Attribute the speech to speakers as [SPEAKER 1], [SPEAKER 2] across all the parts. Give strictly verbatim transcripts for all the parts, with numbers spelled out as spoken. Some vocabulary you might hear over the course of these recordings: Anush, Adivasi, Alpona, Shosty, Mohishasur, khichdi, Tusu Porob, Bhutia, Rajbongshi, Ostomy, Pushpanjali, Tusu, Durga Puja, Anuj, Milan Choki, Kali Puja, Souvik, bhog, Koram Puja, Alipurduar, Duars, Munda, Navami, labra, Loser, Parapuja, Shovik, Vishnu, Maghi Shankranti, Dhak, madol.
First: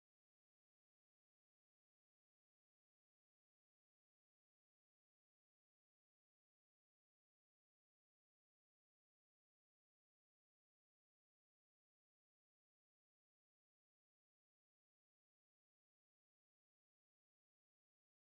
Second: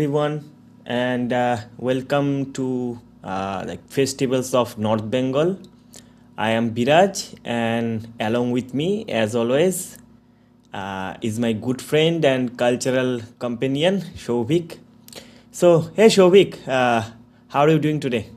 [SPEAKER 1] everyone, and uh, welcome to uh, like festivals of North Bengal. I am Biraj, and along with me, as always, uh, is my good friend and cultural companion Shovik. So, hey Shovik, uh, how are you doing today?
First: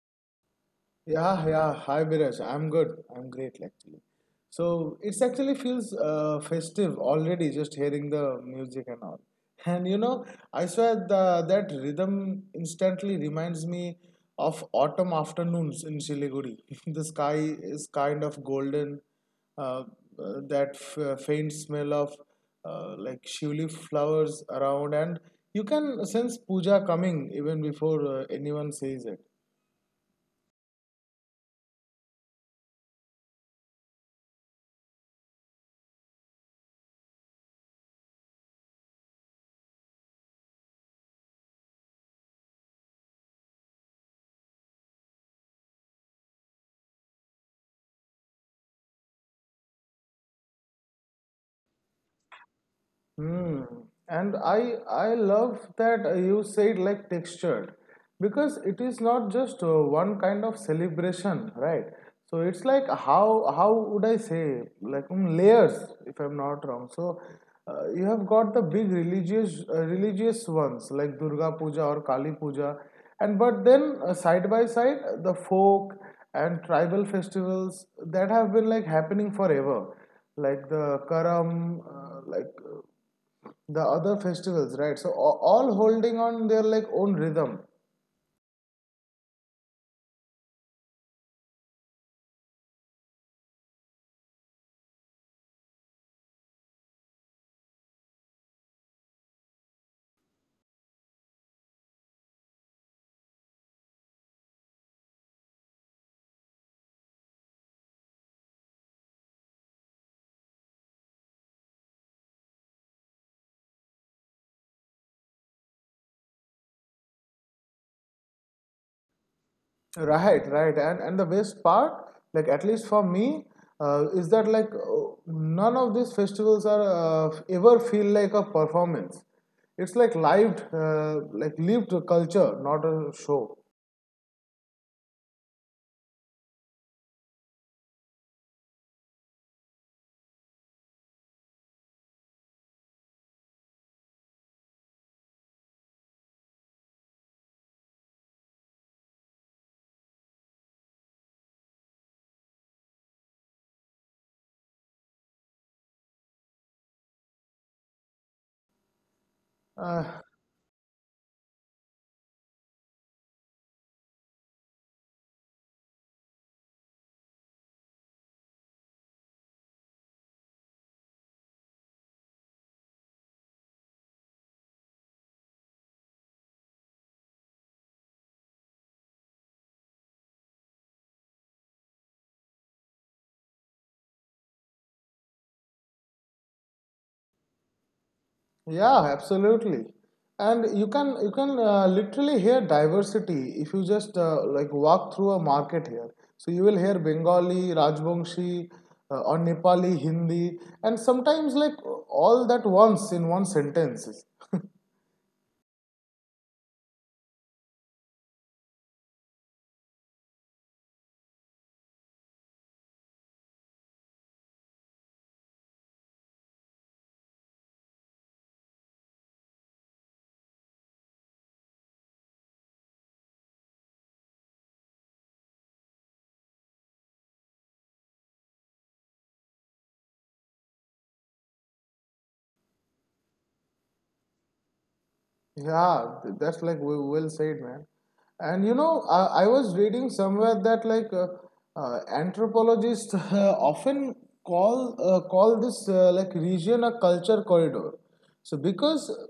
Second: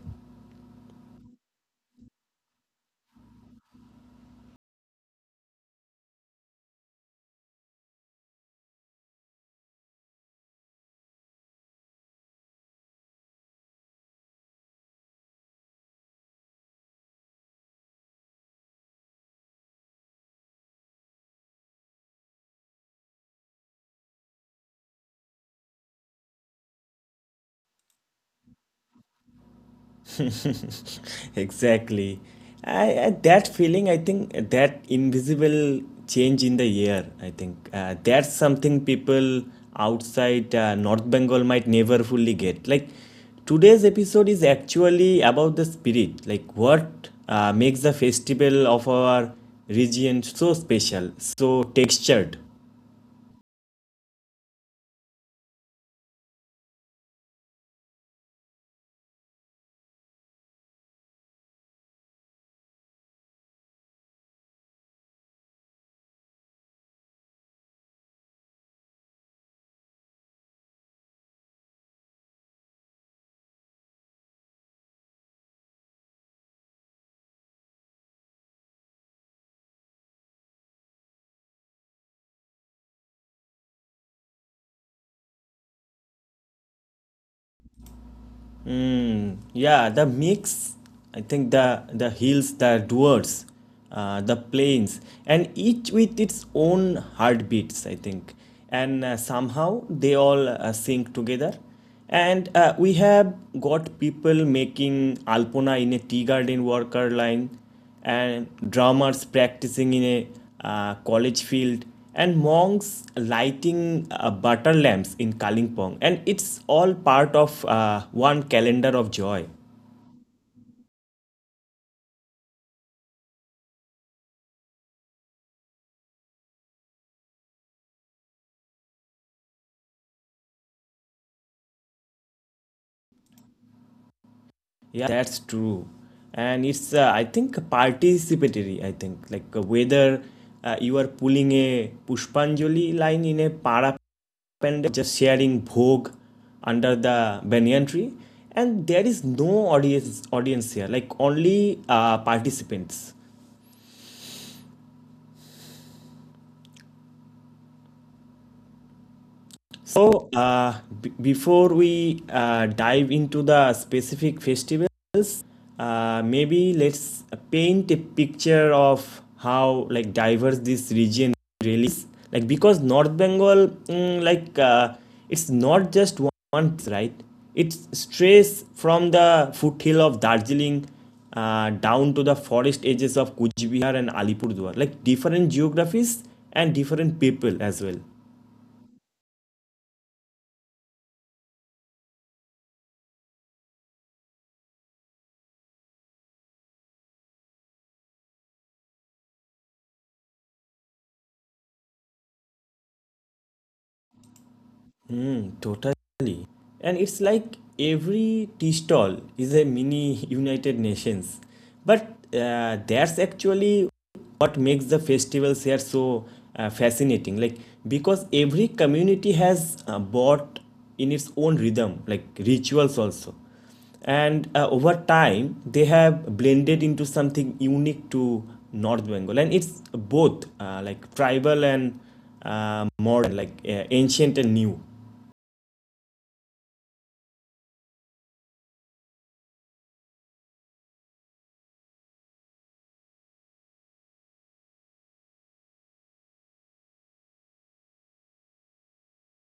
[SPEAKER 2] Yeah, yeah. Hi, Biraj. I'm good. I'm great, actually. So it's actually feels uh, festive already just hearing the music and all. And you know, I swear the, that rhythm instantly reminds me of autumn afternoons in Siliguri. The sky is kind of golden. Uh, uh, that f- uh, Faint smell of uh, like shivli flowers around, and you can sense puja coming even before uh, anyone says it.
[SPEAKER 1] Exactly. I, I that feeling. I think that invisible change in the air. I think uh, that's something people outside uh, North Bengal might never fully get. Like today's episode is actually about the spirit. Like what uh, makes the festival of our region so special, so textured.
[SPEAKER 2] Hmm. And I I love that uh, you said like textured because it is not just uh, one kind of celebration, right? So it's like how how would I say like um, layers if I'm not wrong. So uh, you have got the big religious uh, religious ones like Durga Puja or Kali Puja, and but then uh, side by side uh, the folk and tribal festivals that have been like happening forever, like the Karam, uh, like uh, the other festivals, right? So a- all holding on their like own rhythm.
[SPEAKER 1] Yeah, the mix, I think the the hills, the duars, uh, the plains, and each with its own heartbeats, I think. And uh, somehow they all uh, sync together. And uh, we have got people making Alpona in a tea garden worker line, and drummers practicing in a uh, college field and monks lighting uh, butter lamps in Kalingpong, and it's all part of uh, one calendar of joy.
[SPEAKER 2] Right right and and the best part, like at least for me, uh, is that like uh, none of these festivals are uh, ever feel like a performance. It's like lived uh, like lived culture, not a show.
[SPEAKER 1] Yeah, that's true. And it's, uh, I think, participatory. I think, like uh, whether uh, you are pulling a Pushpanjali line in a para pendant, just sharing bhog under the banyan tree, and there is no audience audience here, like only uh, participants.
[SPEAKER 2] uh,
[SPEAKER 1] So, uh, b- before we uh, dive into the specific festivals, uh, maybe let's paint a picture of how like diverse this region really is. Like because North Bengal, mm, like uh, it's not just one one place, right? It's strays from the foothill of Darjeeling uh, down to the forest edges of Kuchbihar and Alipurduar. Like different geographies and different people as well.
[SPEAKER 2] Yeah, absolutely. And you can you can uh, literally hear diversity if you just uh, like walk through a market here. So you will hear Bengali, Rajbongshi, uh, or Nepali, Hindi, and sometimes like all that once in one sentences.
[SPEAKER 1] Mm, totally. And it's like every tea stall is a mini United Nations. But uh, that's actually what makes the festivals here so uh, fascinating. Like, because every community has uh, bought in its own rhythm, like rituals also. And uh, over time, they have blended into something unique to North Bengal. And it's both uh, like tribal and uh, modern, like uh, ancient and new.
[SPEAKER 2] Yeah, th- that's like we well said, man. And you know, I, I was reading somewhere that like uh, uh, anthropologists often call uh, call this uh, like region a culture corridor. So because uh,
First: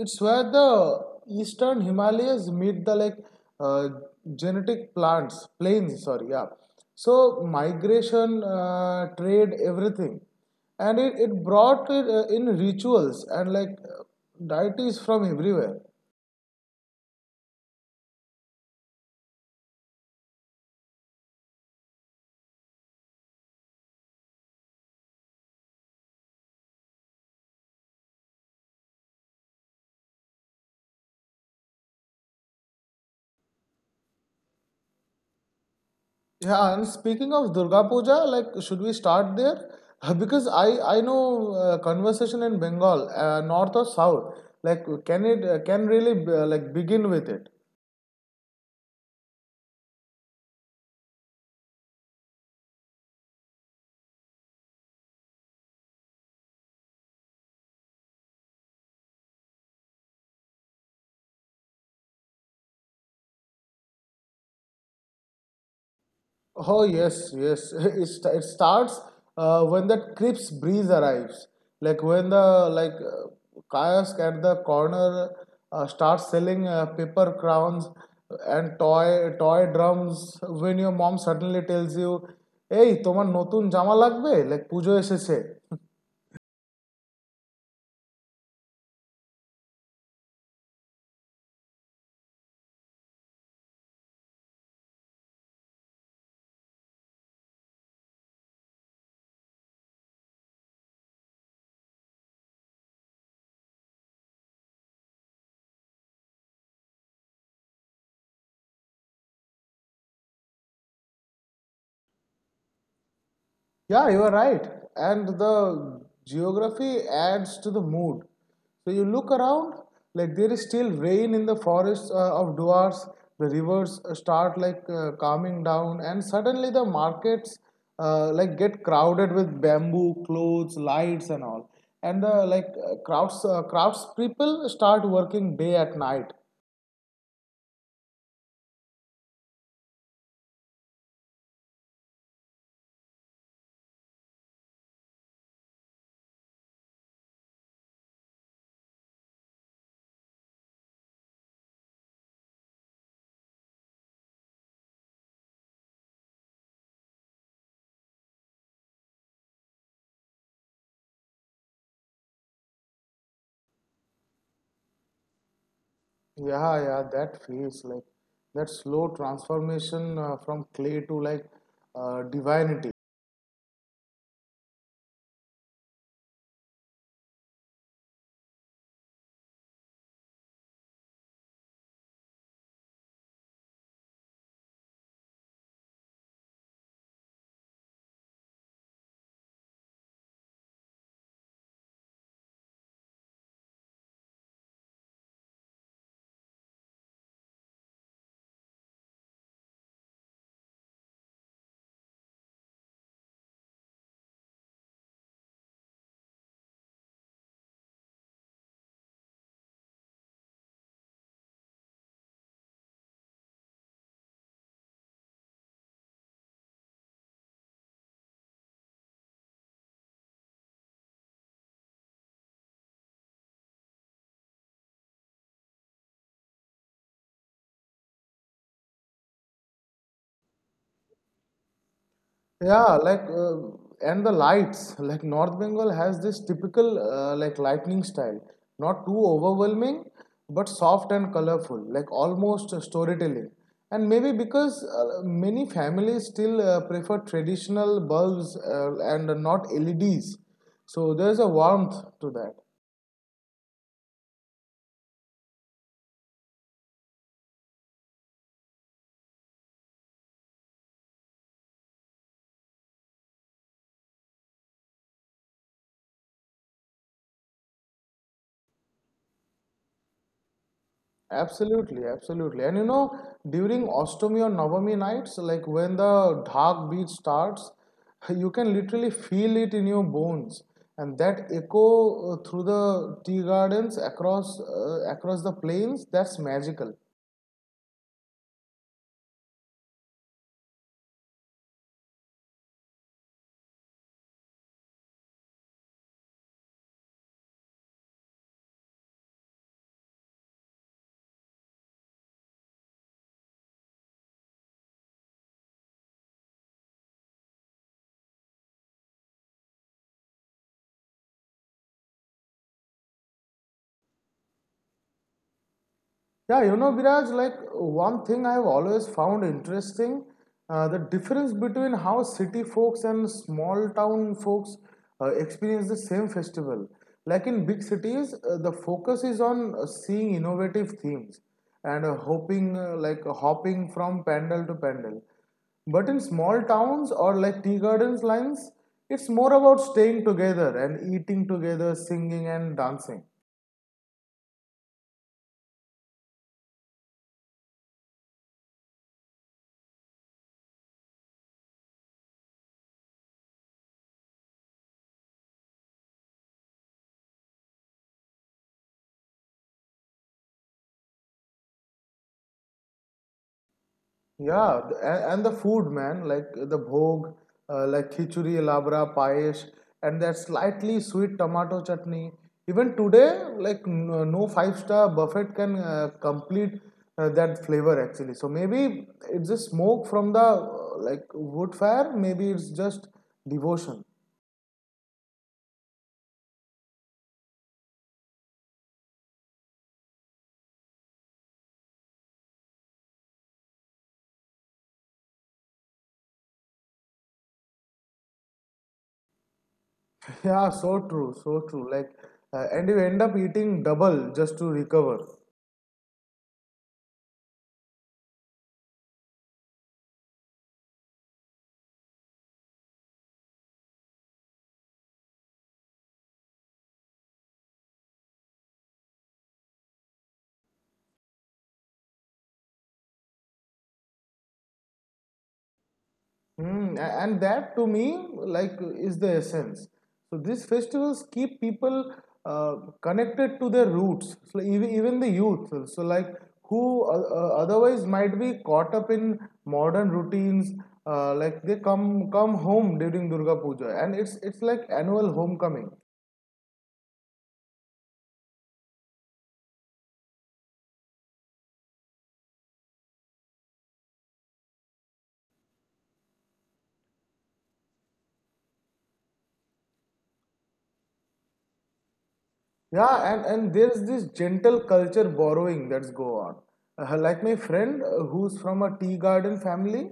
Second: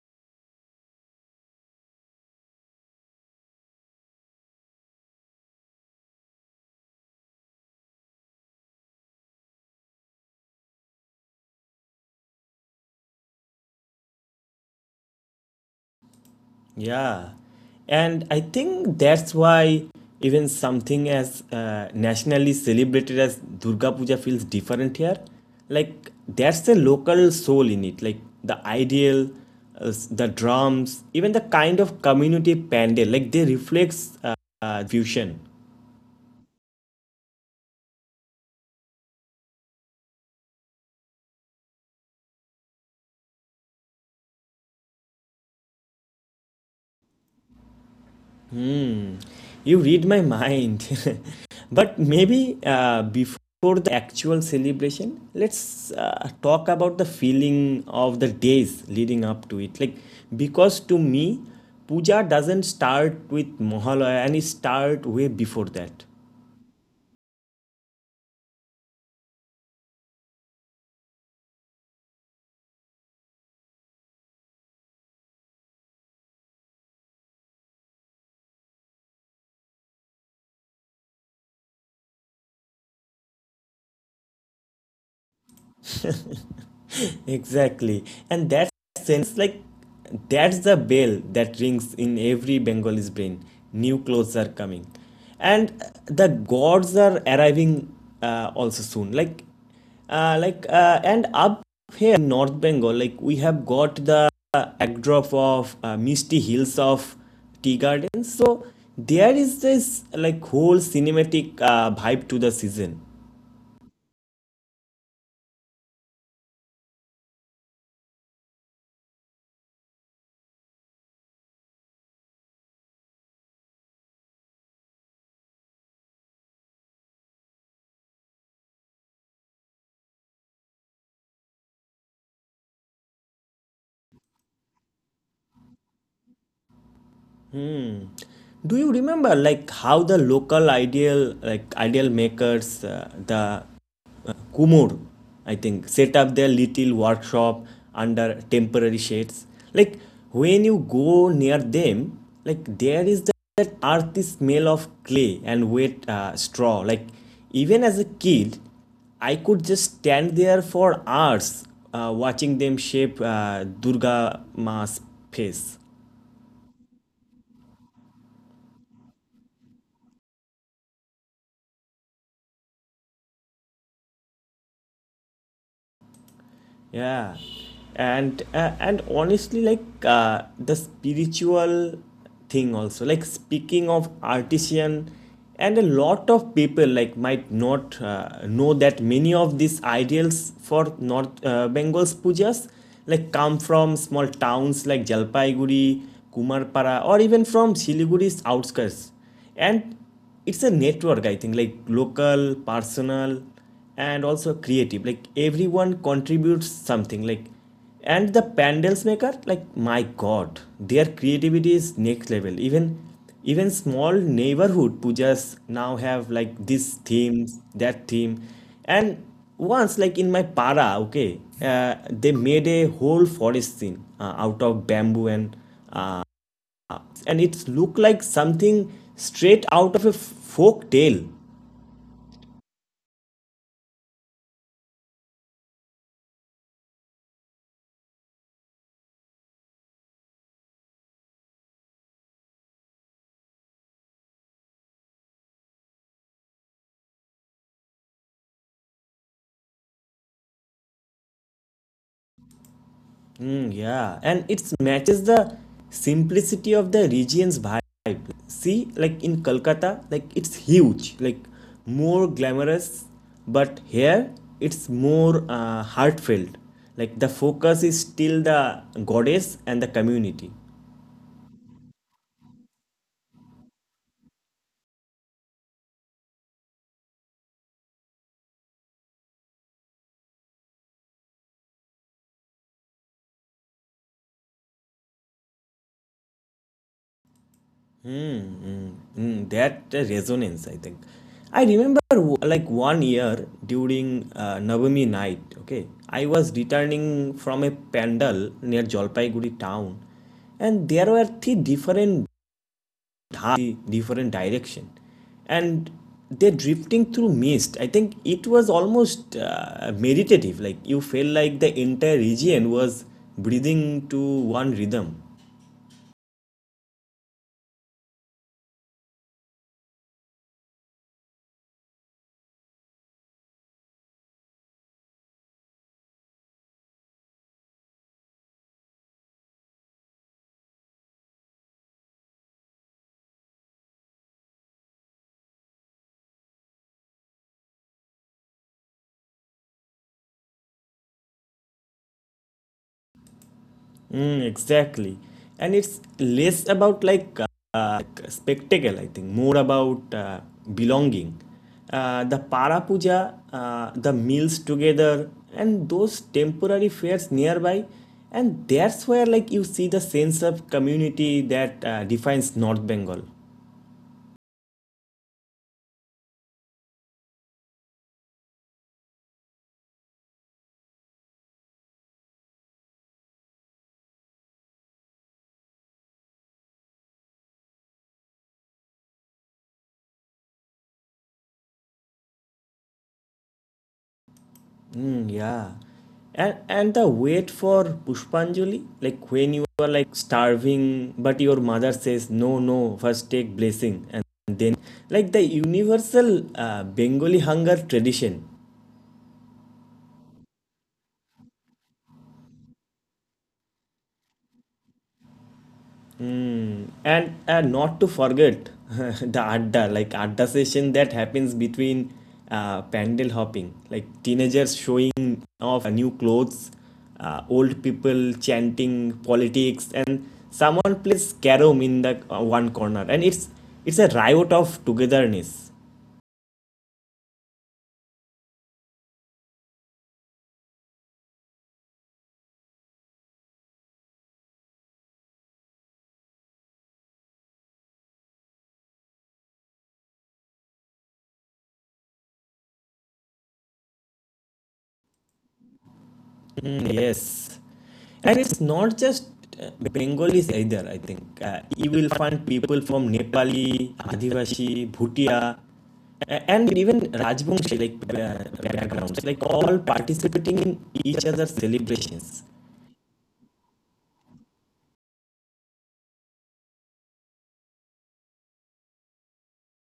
[SPEAKER 2] it's where the eastern Himalayas meet the like uh, genetic plants plains. Sorry, yeah. So migration, uh, trade, everything, and it, it brought it, uh, in rituals and like uh, deities from everywhere.
[SPEAKER 1] Yeah, and I think that's why even something as uh, nationally celebrated as Durga Puja feels different here. Like that's a local soul in it. Like the ideal, uh, s- the drums, even the kind of community pandal. Like they reflects uh, uh, fusion.
[SPEAKER 2] Yeah, and speaking of Durga Puja, like should we start there? Because I I know uh, conversation in Bengal, uh, north or south, like can it uh, can really uh, like begin with it.
[SPEAKER 1] Hmm. You read my mind. But maybe uh, before the actual celebration, let's uh, talk about the feeling of the days leading up to it. Like, because to me, puja doesn't start with Mahalaya and it start way before that.
[SPEAKER 2] Oh, yes, yes. It, st- it starts uh, when that crisp breeze arrives. Like when the like uh, kiosk at the corner uh, starts selling uh, paper crowns and toy toy drums. When your mom suddenly tells you, "Hey, তোমার নতুন জামা লাগবে?" Like পুজো এসেছে।
[SPEAKER 1] Exactly. And that sense, like, that's the bell that rings in every Bengali's brain. New clothes are coming. And uh, the gods are arriving uh, also soon. Like, uh, like, uh, and up here in North Bengal, like, we have got the backdrop of uh, misty hills of tea gardens. So, there is this, like, whole cinematic uh, vibe to the season.
[SPEAKER 2] Yeah, you are right. And the geography adds to the mood. So you look around, like there is still rain in the forests uh, of Duars. The rivers uh, start like uh, calming down, and suddenly the markets uh, like get crowded with bamboo, clothes, lights, and all. And the like uh, crowds, uh, crowds people start working day at night.
[SPEAKER 1] Do you remember like how the local ideal like ideal makers uh, the uh, kumur, I think, set up their little workshop under temporary shades. Like when you go near them, like there is that that earthy smell of clay and wet uh, straw. Like even as a kid, I could just stand there for hours, uh, watching them shape uh, Durga Ma's face.
[SPEAKER 2] Yeah, yeah, that feels like that slow transformation uh, from clay to like uh, divinity.
[SPEAKER 1] Yeah, and uh, and honestly, like uh, the spiritual thing also, like speaking of artisan, and a lot of people like might not uh, know that many of these ideals for North uh, Bengal's pujas like come from small towns like Jalpaiguri, Kumarpara, or even from Siliguri's outskirts, and it's a network, I think, like local, personal, and also creative. Like everyone contributes something. Like and the pandals maker, like my god, their creativity is next level. Even even small neighborhood pujas now have like this theme, that theme. And once like in my para, okay, uh, they made a whole forest scene uh, out of bamboo and uh, and it's look like something straight out of a folk tale.
[SPEAKER 2] Yeah, like uh, and the lights, like North Bengal has this typical uh, like lightning style, not too overwhelming, but soft and colorful, like almost uh, storytelling. And maybe because uh, many families still uh, prefer traditional bulbs uh, and not L E Ds, so there's a warmth to that.
[SPEAKER 1] Mm, yeah, and it matches the simplicity of the region's vibe. See, like in Kolkata, like it's huge, like more glamorous, but here it's more uh, heartfelt. Like the focus is still the goddess and the community.
[SPEAKER 2] Absolutely, absolutely. And you know, during Ostomy or Navami nights, like when the Dhak beat starts, you can literally feel it in your bones. And that echo uh, through the tea gardens across uh, across the plains, that's magical.
[SPEAKER 1] Mm, mm, mm. That uh, resonance, I think. I remember w- like one year during uh, Navami night, okay, I was returning from a pandal near Jalpaiguri town, and there were three different dhats, three different direction, and they're drifting through mist. I think it was almost uh, meditative, like you felt like the entire region was breathing to one rhythm.
[SPEAKER 2] Yeah, you know, Biraj, like one thing I've always found interesting, uh, the difference between how city folks and small town folks uh, experience the same festival. Like in big cities, uh, the focus is on uh, seeing innovative themes and uh, hoping, uh, like hopping from pandal to pandal. But in small towns or like tea gardens lines, it's more about staying together and eating together, singing and dancing.
[SPEAKER 1] Mm, exactly. And it's less about like uh, like, spectacle, I think, more about uh, belonging. Uh, the Parapuja, uh, the meals together, and those temporary fairs nearby. And that's where like you see the sense of community that uh, defines North Bengal.
[SPEAKER 2] Yeah, th- a- and the food, man, like the bhog, uh, like khichdi, labra, payesh, and that slightly sweet tomato chutney. Even today, like n- no five-star buffet can uh, complete uh, that flavor actually. So maybe it's just smoke from the uh, like wood fire. Maybe it's just devotion.
[SPEAKER 1] Mm, yeah. And and the wait for Pushpanjali, like when you are like starving, but your mother says no, no, first take blessing, and then like the universal uh, Bengali hunger tradition.
[SPEAKER 2] Yeah, so true, so true. Like, uh, and you end up eating double just to recover.
[SPEAKER 1] Mm. And uh, not to forget the adda, like adda session that happens between uh, pandal hopping, like teenagers showing off uh, new clothes, uh, old people chanting politics, and someone plays carom in the uh, one corner, and it's it's a riot of togetherness.
[SPEAKER 2] Mm, a- and that to me, like, is the essence. So these festivals keep people uh, connected to their roots. So even, even the youth, so like who uh, uh, otherwise might be caught up in modern routines, uh, like they come come home during Durga Puja, and it's it's like annual homecoming.
[SPEAKER 1] Mm, yes. And it's not just uh, Bengalis either, I think. Uh, you will find people from Nepali, Adivasi, Bhutia, a- and even Rajbongshi like uh, backgrounds, like all participating in each other's celebrations.
[SPEAKER 2] Yeah, and, and there's this gentle culture borrowing that's go on. Uh, like my friend uh, who's from a tea garden family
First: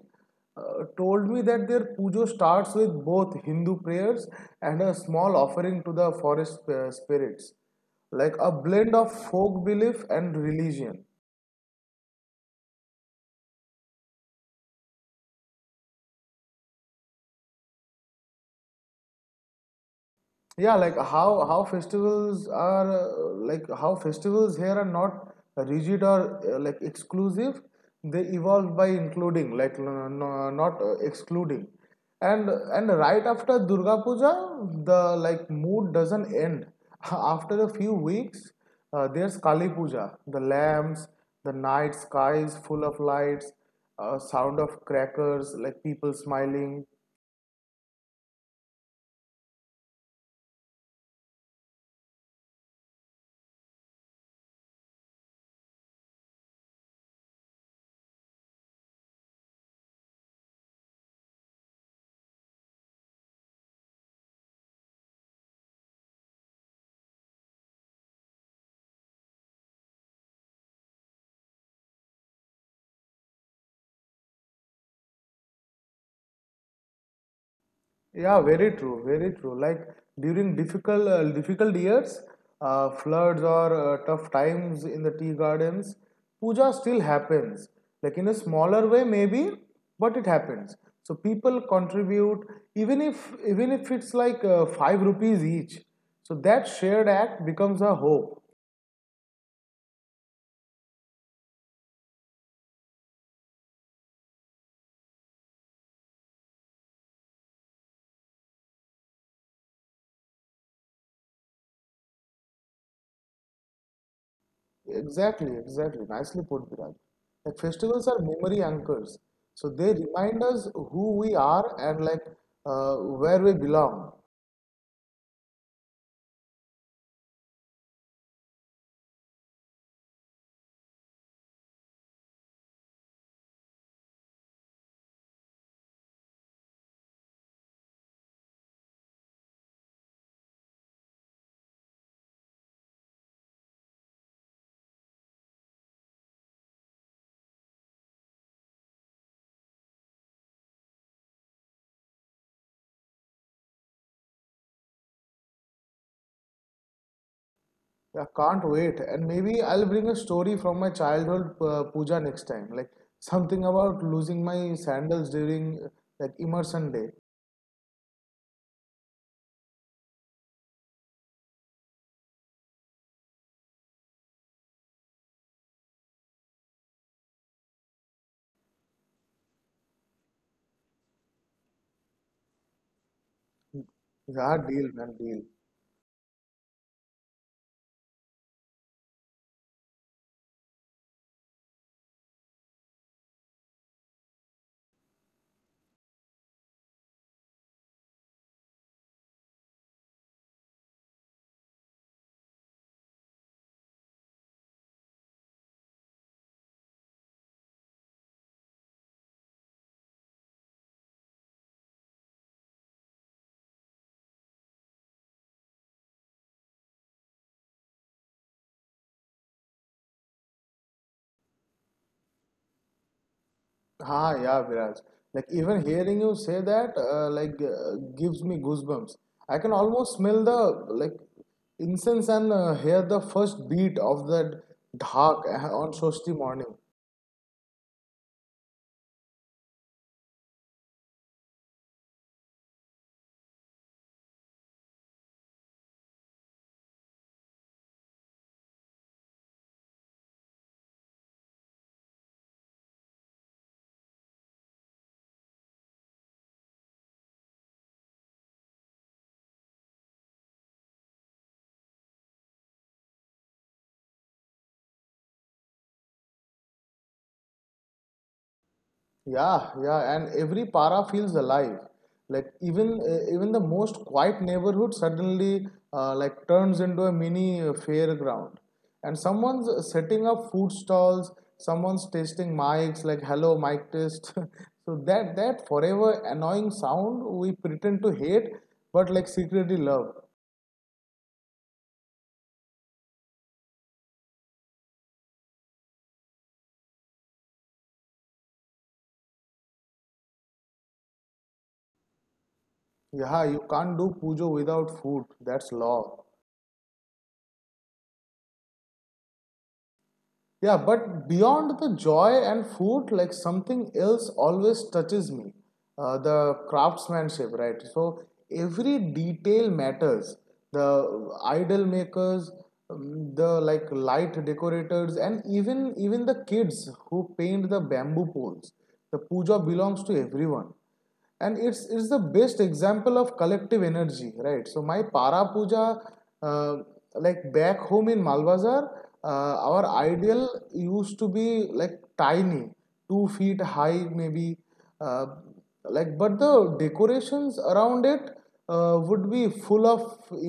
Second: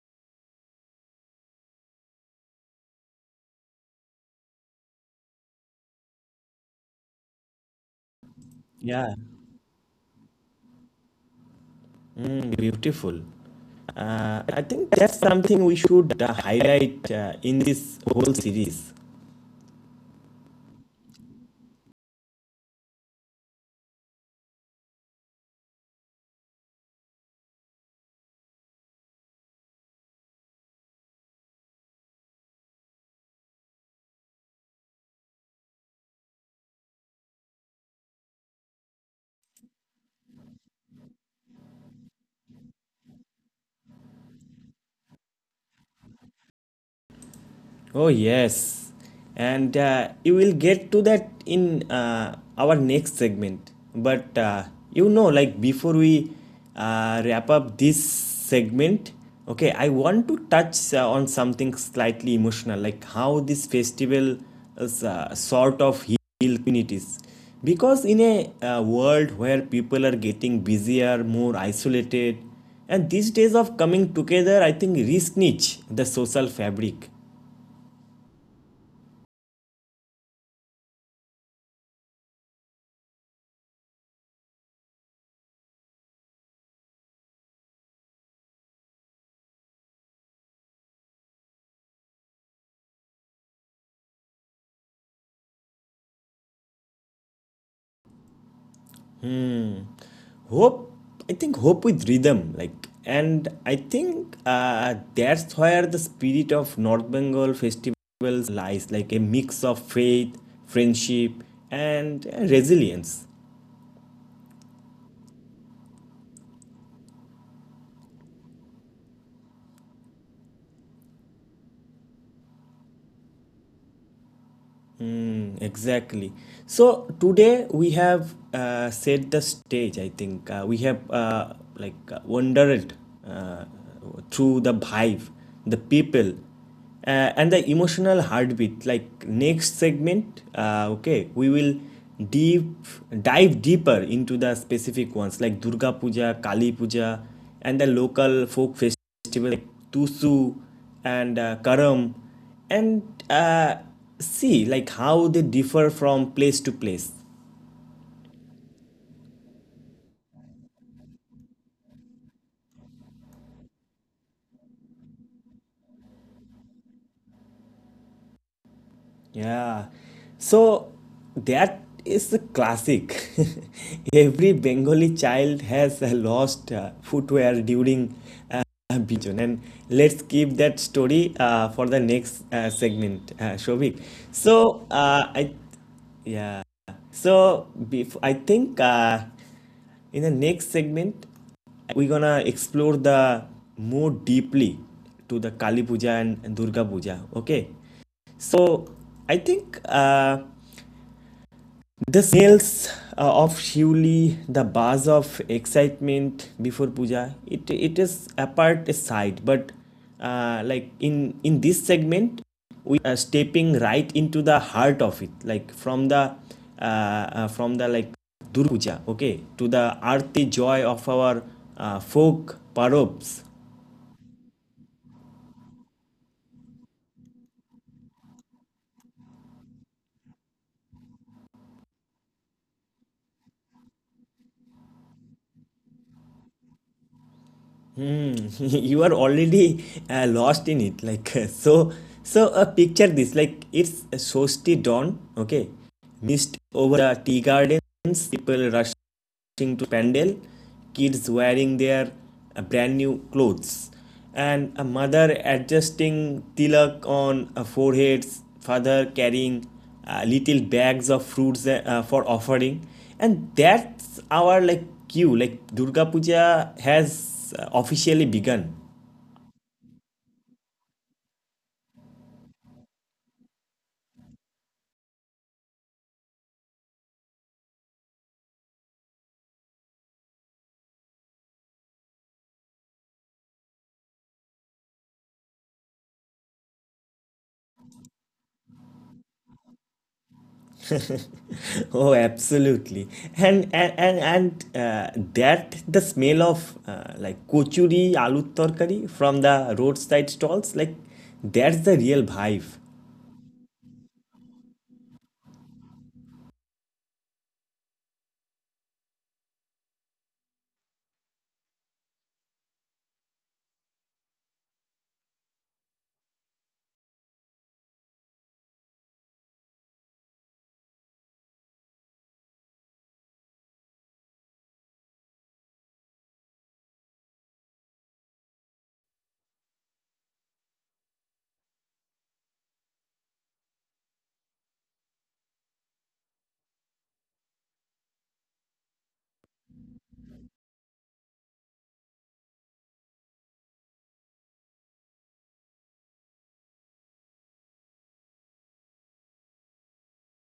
[SPEAKER 2] uh, told me that their pujo starts with both Hindu prayers and a small offering to the forest uh, spirits, like a blend of
[SPEAKER 1] Yeah.
[SPEAKER 2] folk belief and religion.
[SPEAKER 1] Mm, beautiful. Uh, I think that's something we should uh, highlight uh, in this whole series.
[SPEAKER 2] Yeah, like how how festivals are uh, like how festivals here are not rigid or uh, like exclusive. They evolve by including like no, no, not uh, excluding. And and right after Durga Puja the like mood doesn't end. After a few weeks uh, there's Kali Puja, the lamps, the night skies full of lights, uh, sound of crackers, like people smiling.
[SPEAKER 1] Oh, yes. And uh, you will get to that in uh, our next segment. But uh, you know, like before we uh, wrap up this segment, okay, I want to touch uh, on something slightly emotional, like how this festival is, uh, sort of heal communities. Because in a uh, world where people are getting busier, more isolated, and these days of coming together, I think, re the social fabric.
[SPEAKER 2] Yeah, very true, very true. Like during difficult uh, difficult years, uh, floods or uh, tough times in the tea gardens, puja still happens. Like in a smaller way maybe, but it happens. So people contribute even if even if it's like uh, five rupees each. So that shared act becomes a hope.
[SPEAKER 1] Hmm. Hope, I think hope with rhythm, like, and I think uh, that's where the spirit of North Bengal festivals lies, like a mix of faith, friendship, and uh, resilience.
[SPEAKER 2] Exactly, exactly. Nicely put, Viraj. Like festivals are memory anchors. So they remind us who we are and like uh, where we belong.
[SPEAKER 1] Mm, exactly. So today we have uh, set the stage. I think uh, we have uh, like uh, wandered uh, through the vibe, the people, uh, and the emotional heartbeat. Like next segment, uh, okay, we will deep dive deeper into the specific ones like Durga Puja, Kali Puja, and the local folk festivals like Tusu and uh, Karam and uh, see like how they differ from place to place.
[SPEAKER 2] I can't wait. And maybe I'll bring a story from my childhood uh, puja next time. Like something about losing my sandals during uh, like immersion day.
[SPEAKER 1] Yeah. So that is a classic. Every Bengali child has uh, lost uh, footwear during uh, Biju season. And let's keep that story uh, for the next uh, segment, uh, Shobhik.
[SPEAKER 2] Yeah,
[SPEAKER 1] So
[SPEAKER 2] deal, man,
[SPEAKER 1] uh,
[SPEAKER 2] deal.
[SPEAKER 1] I, yeah. So bef- I think uh, in the next segment, we're gonna explore the more deeply to the Kali Puja and Durga Puja. Okay. So I think uh, the smells uh, of Shivli, the buzz of excitement before puja, it it is apart aside. But uh, like in in this segment, we are stepping right into the heart of it, like from the uh, uh, from the like Durga Puja, okay, to the arti joy of our uh, folk parobs.
[SPEAKER 2] Ha, yeah, Viraj. Like even hearing you say that, uh, like uh, gives me goosebumps. I can almost smell the like incense and uh, hear the first beat of that dhak on Shashti morning.
[SPEAKER 1] You are already uh, lost in it, like so so uh, picture this. Like it's a Shosty dawn, okay, mist over the tea gardens, people rushing to pandal, kids wearing their uh, brand new clothes, and a mother adjusting tilak on uh, foreheads, father carrying uh, little bags of fruits uh, uh, for offering, and that's our like queue, like Durga puja has uh, officially begun.
[SPEAKER 2] Yeah, yeah, and every para feels alive. Like even uh, even the most quiet neighborhood suddenly uh, like turns into a mini uh, fairground, and someone's setting up food stalls, someone's tasting mics like "Hello, mic test." so that that forever annoying sound we pretend to hate, but like secretly love.
[SPEAKER 1] Oh, absolutely. And and and, and uh, that the smell of uh, like kochuri aloo torkari from the roadside stalls, like that's the real vibe.
[SPEAKER 2] Yeah, you can't do pujo without food. That's law. Yeah, but beyond the joy and food, like something else always touches me. Uh, the craftsmanship, right? So every detail matters. The idol makers, um, the like light decorators, and even even the kids who paint the bamboo poles. The puja belongs to everyone, and it's it's the best example of collective energy. Right, so my para puja, uh, like back home in Malbazar, uh, our ideal used to be like tiny, two feet high maybe, uh, like but the decorations around it uh, would be full of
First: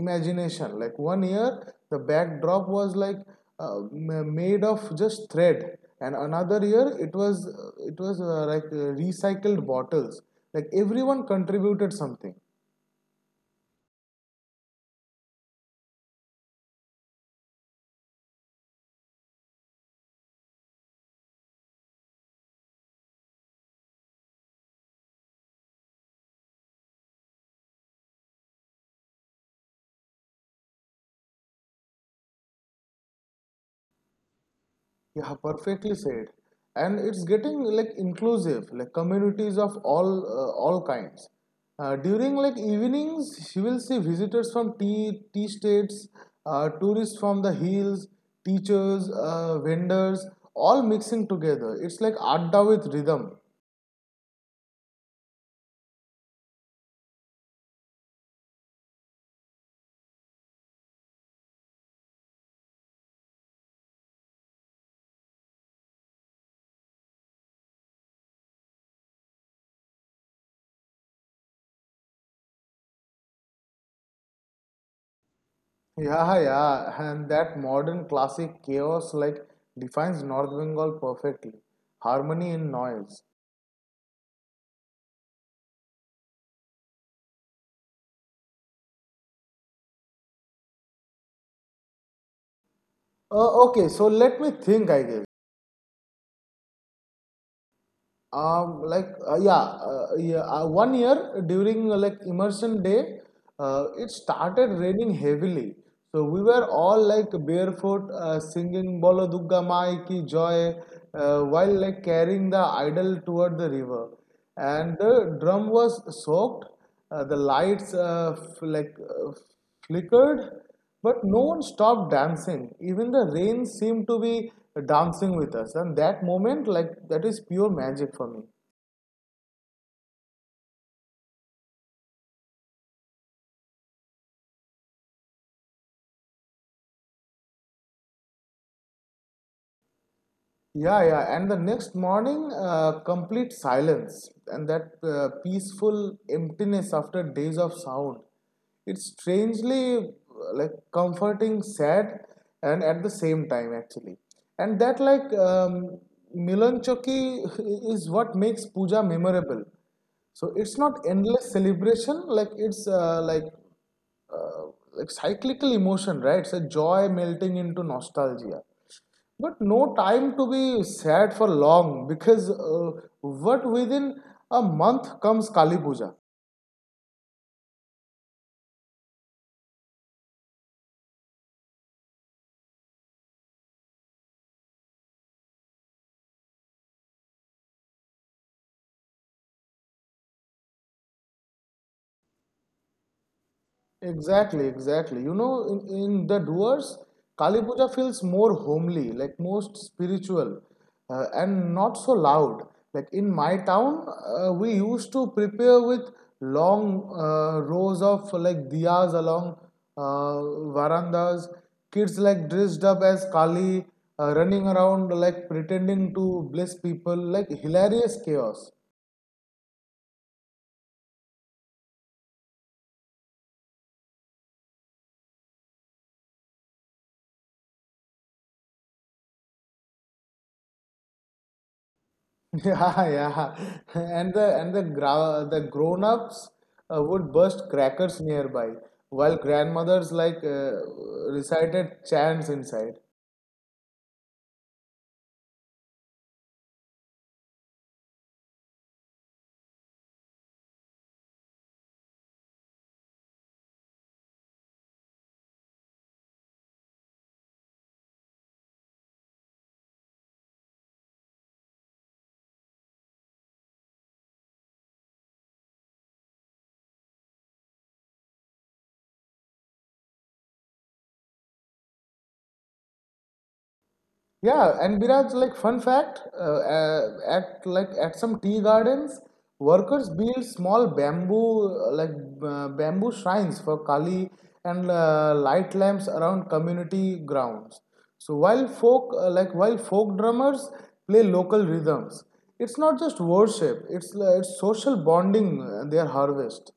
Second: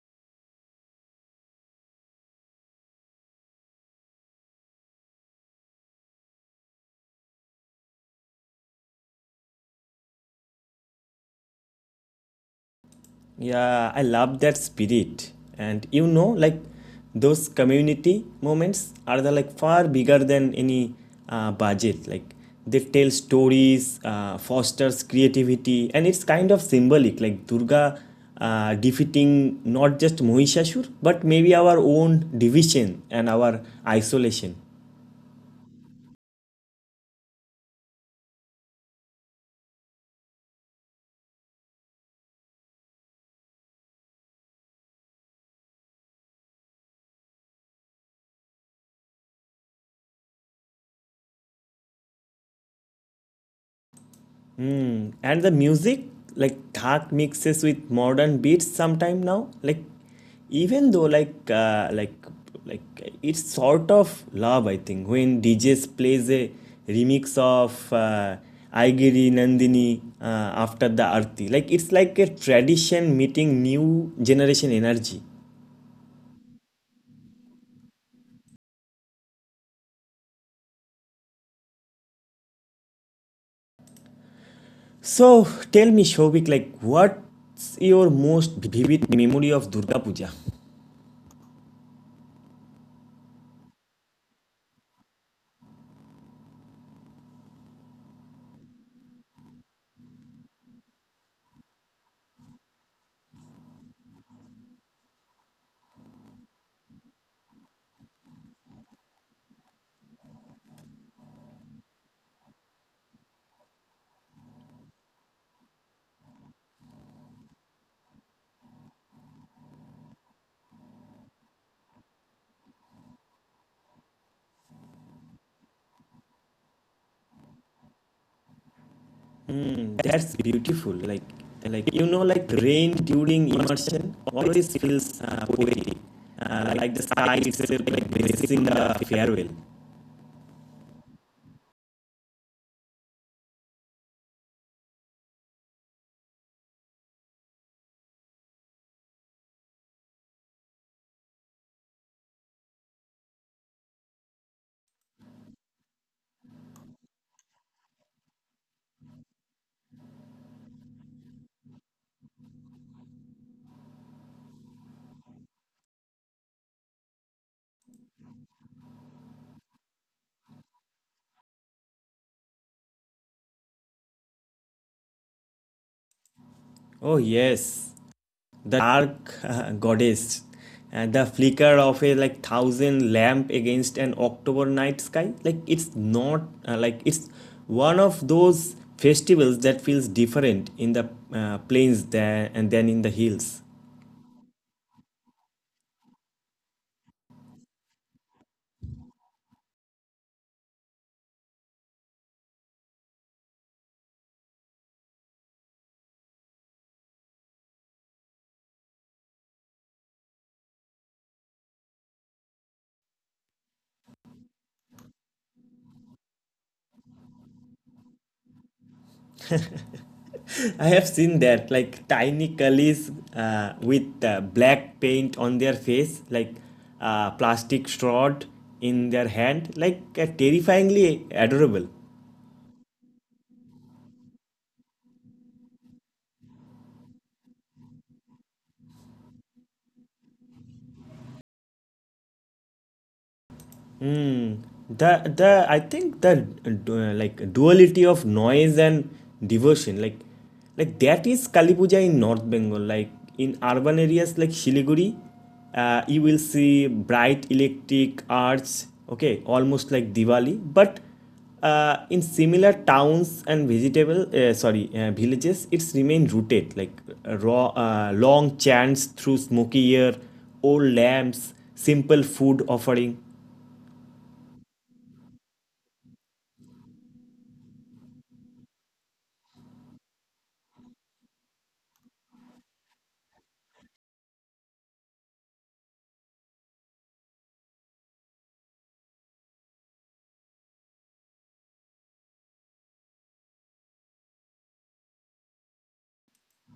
[SPEAKER 2] imagination. Like one year the backdrop was like uh, made of just thread, and another year it was it was uh, like uh, recycled bottles. Like everyone contributed something.
[SPEAKER 1] Yeah, I love that spirit. And you know, like those community moments are the like far bigger than any uh, budget. Like they tell stories, uh, fosters creativity, and it's kind of symbolic. Like Durga uh, defeating not just Mohishasur, but maybe our own division and our isolation.
[SPEAKER 2] You have perfectly said, and it's getting like inclusive, like communities of all uh, all kinds. Uh, during like evenings you will see visitors from tea tea states, uh, tourists from the hills, teachers, uh, vendors, all mixing together. It's like adda with rhythm.
[SPEAKER 1] Mm. And the music, like Thak mixes with modern beats sometime now. Like even though like uh, like like it's sort of love, I think, when D Js plays a remix of uh, Aigiri Nandini uh, after the Arti. Like it's like a tradition meeting new generation energy.
[SPEAKER 2] Yeah, yeah, and that modern classic chaos like defines North Bengal perfectly, harmony in noise.
[SPEAKER 1] So tell me, Shobik, like what's your most vivid memory of Durga Puja?
[SPEAKER 2] Uh, okay, so let me think. I guess. Um, like uh, yeah, uh, yeah. Uh, one year during uh, like immersion day, uh, it started raining heavily. So we were all like barefoot, uh, singing "Bolo Dugga Mai ki Joy," uh, while like carrying the idol toward the river, and the drum was soaked. Uh, the lights uh, like uh, flickered, but no one stopped dancing. Even the rain seemed to be dancing with us, and that moment, like that, is pure magic for me.
[SPEAKER 1] Mm, that's beautiful. Like, like you know, like rain during immersion always feels uh, poetic. Uh, like the sky itself, like blessing the farewell.
[SPEAKER 2] Yeah, yeah. And the next morning, uh, complete silence and that uh, peaceful emptiness after days of sound. It's strangely uh, like comforting, sad, and at the same time, actually. And that, like, um, Milan Choki is what makes puja memorable. So it's not endless celebration, like, it's uh, like uh, like cyclical emotion, right? It's a joy melting into nostalgia. But no time to be sad for long because uh, what within a month comes Kali Puja.
[SPEAKER 1] Oh yes, the dark uh, goddess, and the flicker of a like thousand lamp against an October night sky. Like it's not uh, like it's one of those festivals that feels different in the uh, plains than and then in the hills.
[SPEAKER 2] Exactly, exactly. You know, in, in the doers, Kali Puja feels more homely, like most spiritual, uh, and not so loud. Like in my town, uh, we used to prepare with long uh, rows of like diyas along uh, verandas. Kids like dressed up as Kali, uh, running around like pretending to bless people, like hilarious chaos.
[SPEAKER 1] I have seen that, like tiny cullies uh, with uh, black paint on their face, like uh, plastic straw in their hand, like uh, terrifyingly adorable.
[SPEAKER 2] Yeah, yeah. And the and the gra the grown-ups uh, would burst crackers nearby, while grandmothers like uh, recited chants inside.
[SPEAKER 1] Mm. The the I think the uh, like duality of noise and diversion like like that is Kali Puja in North Bengal, like in urban areas like Shiliguri, uh, you will see bright electric arts. Okay, almost like Diwali, but uh, in similar towns and vegetable uh, sorry uh, villages, it's remained rooted, like uh, raw, uh, long chants through smoky air, old lamps, simple food offering.
[SPEAKER 2] Yeah, and Biraj, like fun fact, uh, uh, at like at some tea gardens, workers build small bamboo uh, like uh, bamboo shrines for Kali and uh, light lamps around community grounds. So while folk uh, like while folk drummers play local rhythms. It's not just worship; it's uh, it's social bonding. Uh, their harvest.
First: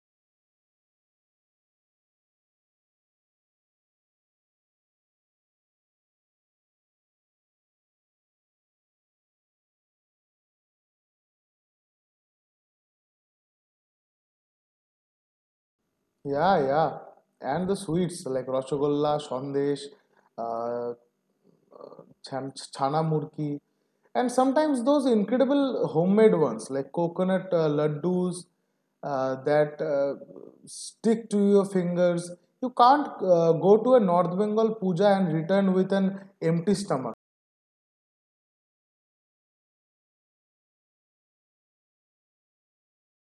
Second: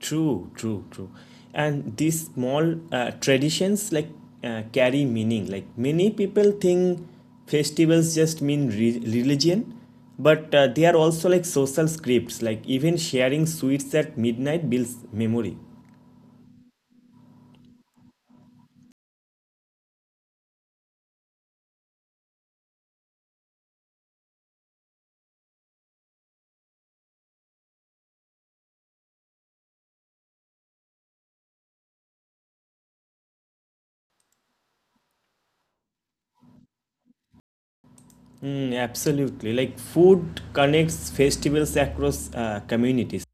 [SPEAKER 1] True, true, true. And these small uh, traditions, like uh, carry meaning. Like many people think festivals just mean re- religion, but uh, they are also like social scripts. Like even sharing sweets at midnight builds memory.
[SPEAKER 2] Yeah, yeah, and the sweets like rasgulla, sandesh, uh, chan- chana murki, and sometimes those incredible homemade ones like coconut uh, laddus uh, that uh, stick to your fingers. You can't uh, go to a North Bengal puja and return with an empty stomach.
[SPEAKER 1] Mm, absolutely. Like food connects festivals across uh, communities.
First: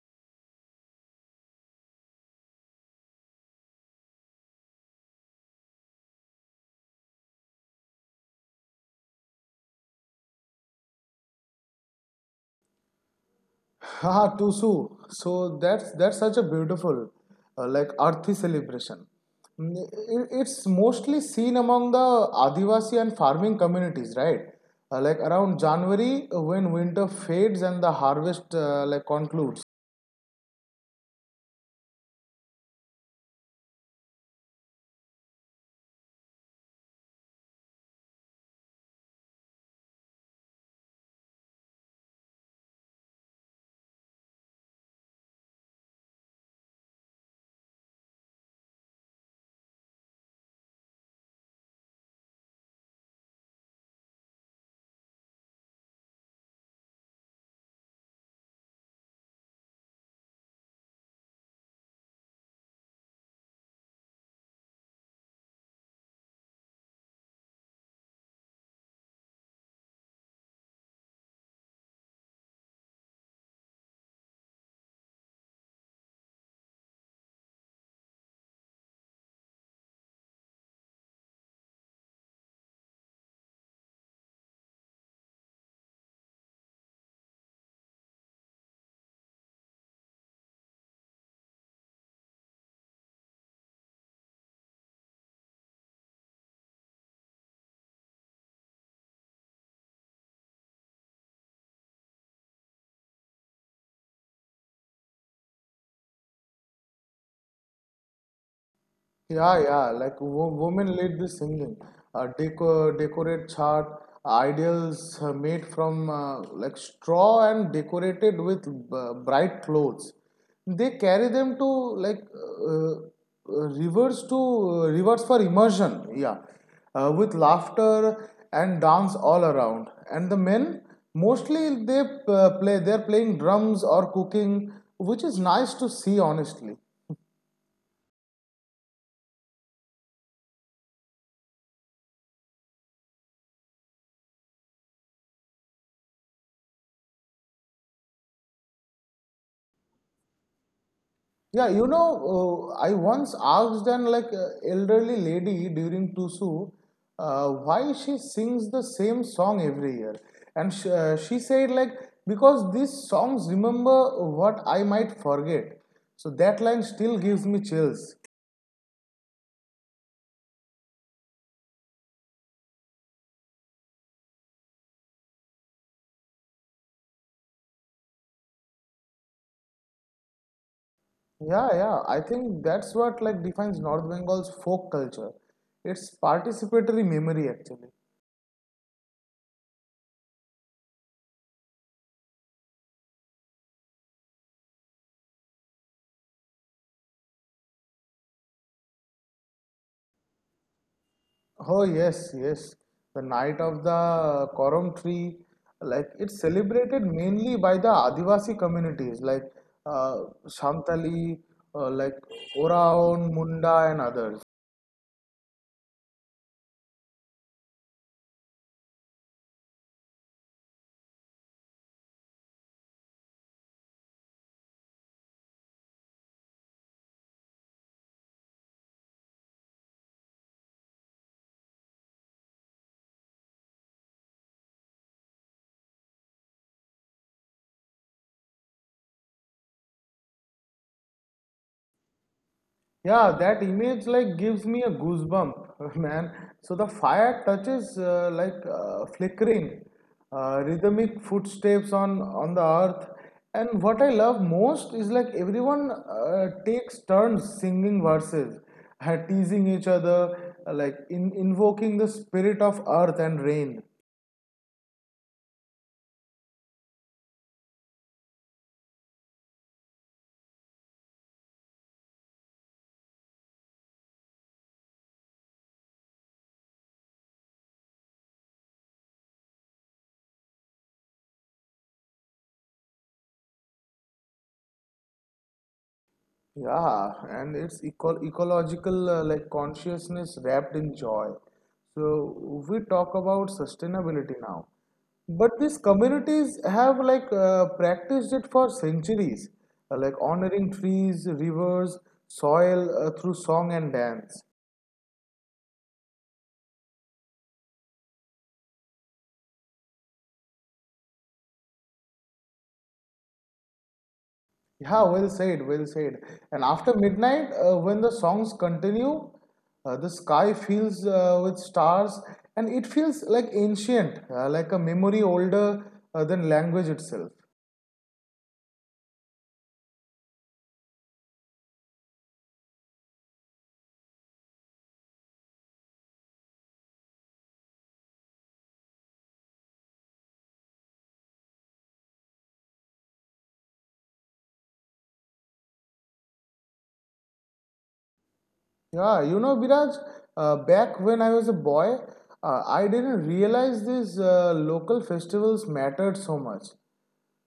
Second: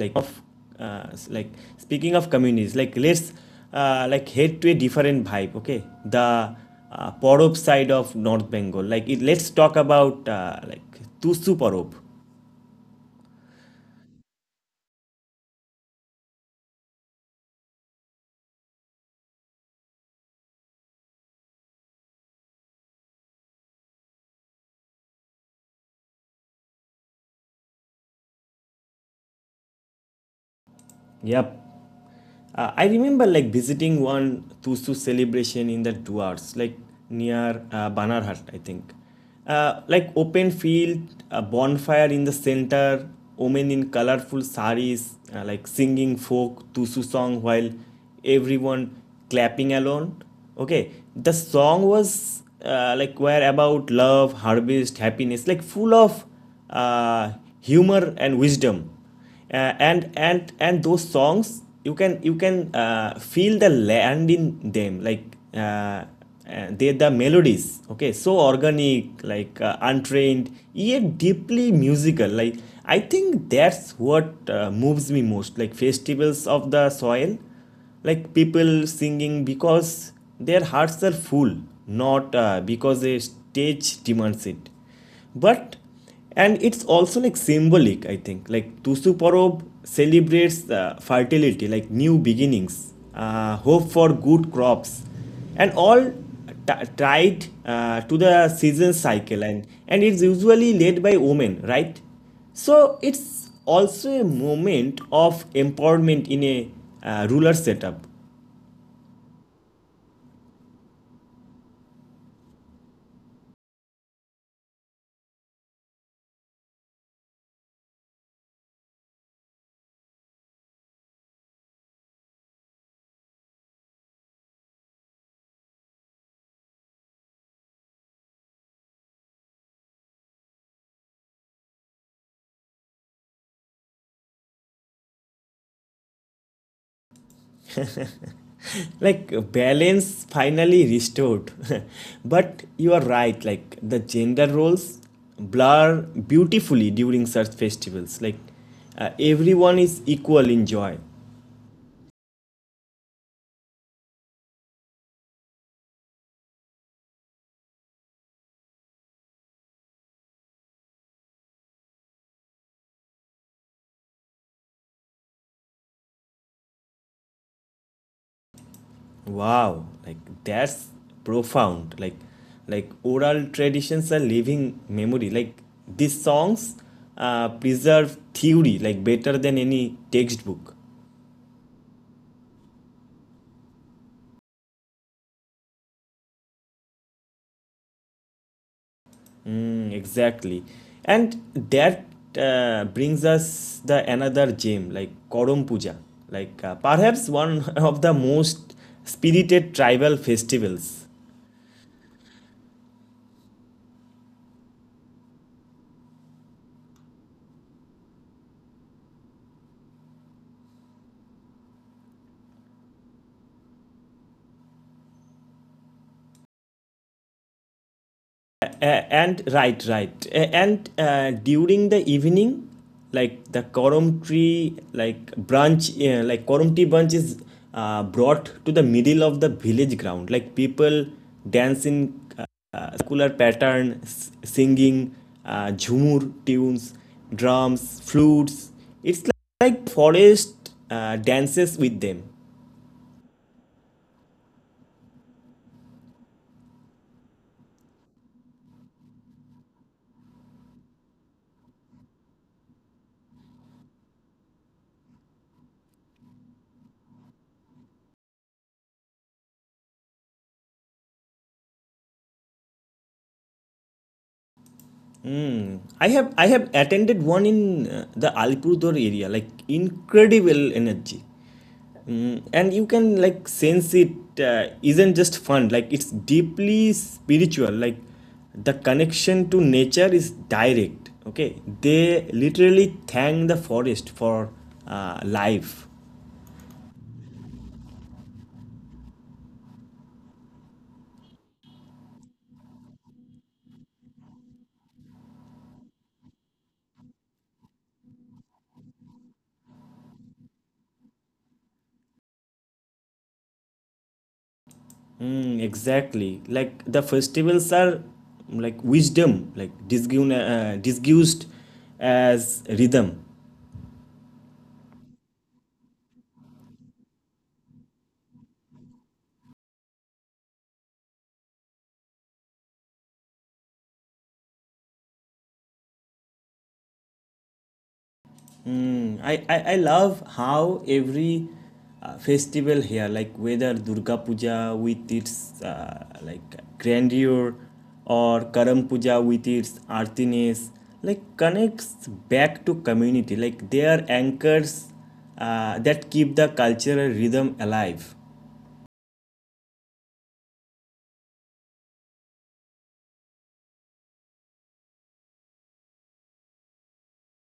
[SPEAKER 1] like of uh, s- like speaking of communities, like let's uh, like head to a different vibe. Okay, the uh, porob side of North Bengal, like it, let's talk about uh, like Tusu Porob.
[SPEAKER 2] Haha, Tusu. So that's that's such a beautiful, uh, like earthy celebration. Mm, i- it's mostly seen among the Adivasi and farming communities, right? Uh, like around January, uh, when winter fades and the harvest uh, like concludes.
[SPEAKER 1] Yep. Uh, I remember like visiting one Tusu celebration in the Duars, like near uh, Banarhat, I think. Uh, like open field, a bonfire in the center, women in colorful saris, uh, like singing folk Tusu song while everyone clapping along. Okay, the song was uh, like were about love, harvest, happiness, like full of uh, humor and wisdom, uh, and and and those songs, you can you can uh, feel the land in them, like uh, uh, they the melodies, okay, so organic, like uh, untrained yet deeply musical. Like I think that's what uh, moves me most, like festivals of the soil, like people singing because their hearts are full, not uh, because a stage demands it. But and it's also like symbolic, I think. Like Tusu Porob celebrates uh, fertility, like new beginnings, uh, hope for good crops, and all t- tied uh, to the season cycle. And, and it's usually led by women, right? So it's also a moment of empowerment in a uh, rural setup.
[SPEAKER 2] Yeah, yeah, like wo women lead the singing, uh, deco decorate chart, ideals uh, made from uh, like straw and decorated with b- bright clothes. They carry them to like uh, uh, rivers to uh, rivers for immersion, yeah, uh, with laughter and dance all around. And the men mostly they uh, play, they're playing drums or cooking, which is nice to see honestly.
[SPEAKER 1] Like uh, balance finally restored. But you are right, like the gender roles blur beautifully during such festivals, like uh, everyone is equal in joy.
[SPEAKER 2] Yeah, you know, uh, I once asked an like uh, elderly lady during Tusu uh, why she sings the same song every year, and sh- uh, she said, like, because these songs remember what I might forget. So that line still gives me chills.
[SPEAKER 1] Wow, like that's profound, like like oral traditions are living memory, like these songs uh, preserve theory like better than any textbook.
[SPEAKER 2] Yeah, yeah, I think that's what like defines North Bengal's folk culture. It's participatory memory actually.
[SPEAKER 1] Mm, exactly. And that uh, brings us the another gem, like Koram Puja, like uh, perhaps one of the most spirited tribal festivals.
[SPEAKER 2] Oh yes, yes. The night of the Koram tree, like it's celebrated mainly by the Adivasi communities like uh, Santali, uh, like Oraon, Munda, and others.
[SPEAKER 1] Uh, and right, right. Uh, and uh, during the evening, like the koram tree, like branch, uh, like koram tree branch is uh, brought to the middle of the village ground. Like people dance in uh, uh, circular pattern, s- singing uh, jhumur tunes, drums, flutes. It's like, like forest uh, dances with them.
[SPEAKER 2] Yeah, that image like gives me a goosebump, man. So the fire touches uh, like uh, flickering, uh, rhythmic footsteps on on the earth. And what I love most is like everyone uh, takes turns singing verses, uh, teasing each other, uh, like in, invoking the spirit of earth and rain.
[SPEAKER 1] I have I have attended one in uh, the Alipurduar area. Like incredible energy. Mm, and you can like sense it uh, isn't just fun, like it's deeply spiritual, like the connection to nature is direct. Okay, they literally thank the forest for uh, life.
[SPEAKER 2] Yeah, and it's eco ecological uh, like consciousness wrapped in joy. So we talk about sustainability now, but these communities have like uh, practiced it for centuries, uh, like honoring trees, rivers, soil uh, through song and dance.
[SPEAKER 1] Mm, exactly, like the festivals are like wisdom, like disgu- uh, disguised as rhythm.
[SPEAKER 2] Yeah, well said, well said. And after midnight, uh, when the songs continue, uh, the sky fills uh, with stars, and it feels like ancient, uh, like a memory older uh, than language itself.
[SPEAKER 1] Mm, I, I, I love how every uh, festival here, like whether Durga Puja with its uh, like grandeur or Karam Puja with its earthiness, like connects back to community. Like they are anchors uh, that keep the cultural rhythm alive.
[SPEAKER 2] Yeah, you know, Biraj, uh, back when I was a boy, uh, I didn't realize these uh, local festivals mattered so much.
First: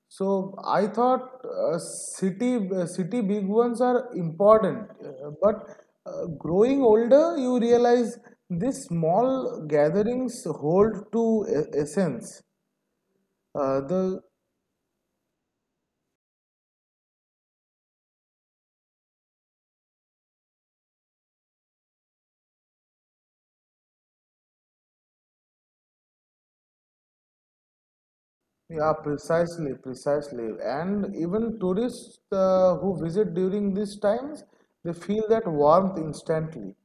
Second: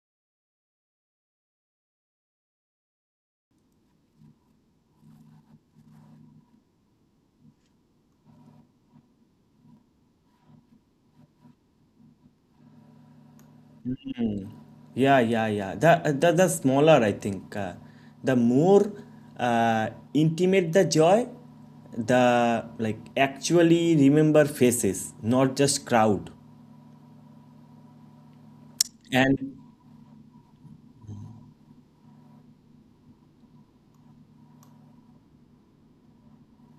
[SPEAKER 2] So I thought uh, city uh, city big ones are important, uh, but uh, growing older, you realize these small gatherings hold to e- essence. Uh, the
[SPEAKER 1] Yeah, yeah, yeah. The, the, the smaller, I think. Uh, the more uh, intimate the joy, the like actually remember faces, not just crowd.
[SPEAKER 2] Yeah,
[SPEAKER 1] And
[SPEAKER 2] precisely, precisely. And even tourists uh, who visit during these times, they feel that warmth instantly.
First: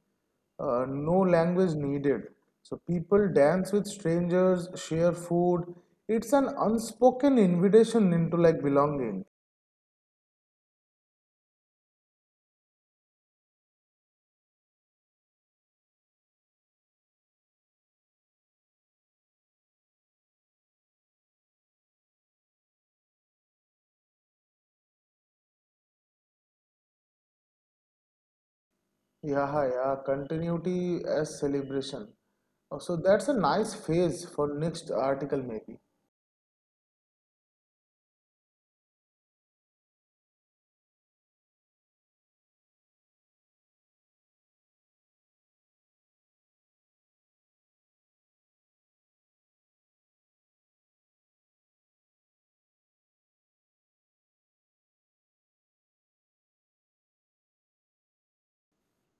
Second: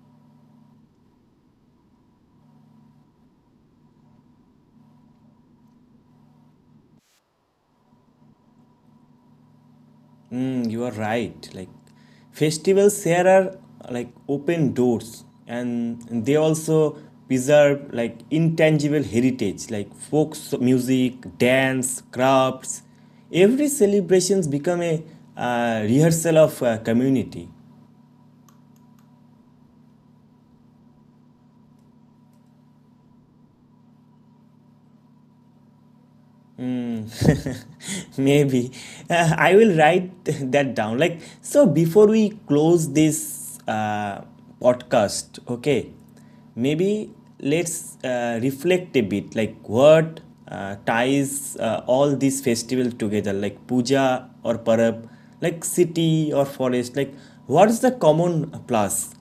[SPEAKER 2] Uh, no language needed. So people dance with strangers, share food. It's an unspoken invitation into like belonging.
[SPEAKER 1] mm, you are right. Like festivals here are like open doors, and they also preserve like intangible heritage, like folk so- music, dance, crafts. Every celebrations become a uh, rehearsal of uh, community.
[SPEAKER 2] Yeah, yeah, continuity as celebration. Uh, So that's a nice phase for next article maybe.
[SPEAKER 1] Maybe. Uh, I will write that down. Like, so before we close this uh, podcast, okay, maybe let's uh, reflect a bit, like what uh, ties uh, all these festivals together, like puja or parab, like city or forest, like what is the common plus?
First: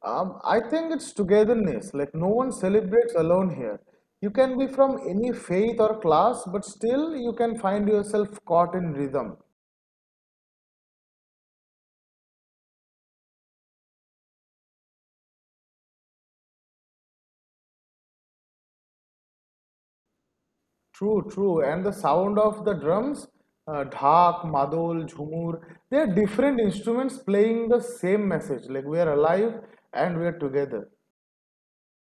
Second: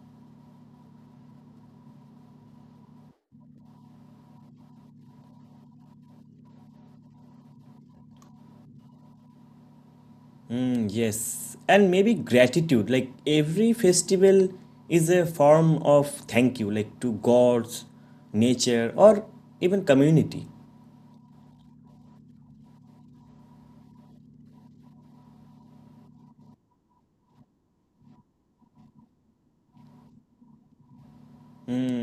[SPEAKER 2] Um, I think it's togetherness. Like no one celebrates alone here. You can be from any faith or class, but still you can find yourself caught in rhythm.
[SPEAKER 1] Mm, yes, and maybe gratitude. Like every festival is a form of thank you, like to gods, nature, or even community.
[SPEAKER 2] True, true. And the sound of the drums, uh, dhak, madol, jhumur, they are different instruments playing the same message. Like we are alive and we are together.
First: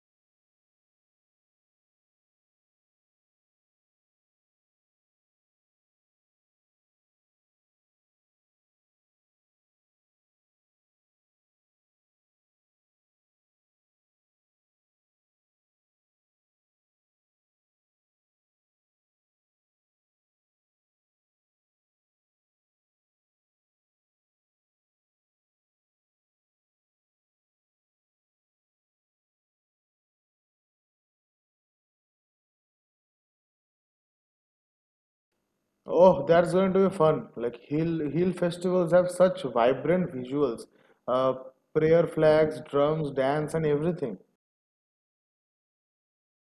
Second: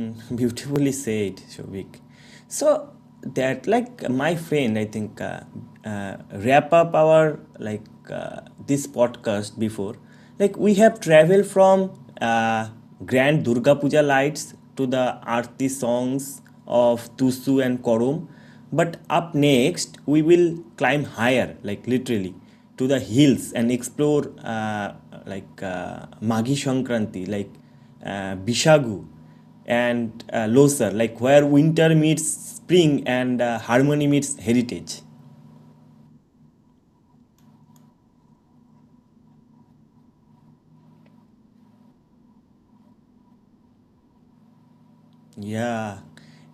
[SPEAKER 1] Beautifully said, Shobik. So that like my friend, I think uh, uh, wrap up our like uh, this podcast before. Like we have traveled from uh, Grand Durga Puja lights to the Aarti songs of Tusu and Korum. But up next, we will climb higher, like literally, to the hills and explore uh, like uh, Maghi Shankranti, like uh, Bishagu, and uh, Loser, like where winter meets spring and uh, harmony meets heritage.
[SPEAKER 2] Oh, that's going to be fun. Like hill hill festivals have such vibrant visuals, uh, prayer flags, drums, dance, and everything.
[SPEAKER 1] Yeah.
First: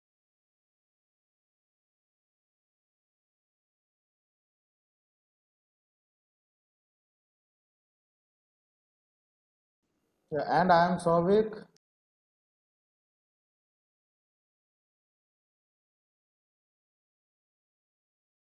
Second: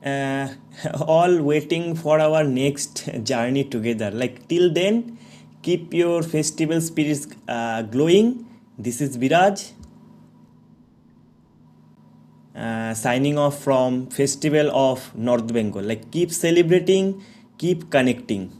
[SPEAKER 1] Uh, all waiting for our next journey together. Like till then, keep your festival spirits uh, glowing. This is Viraj,
[SPEAKER 2] Yeah, and I am Souvik.
[SPEAKER 1] uh, signing off from Festival of North Bengal. Like keep celebrating, keep connecting.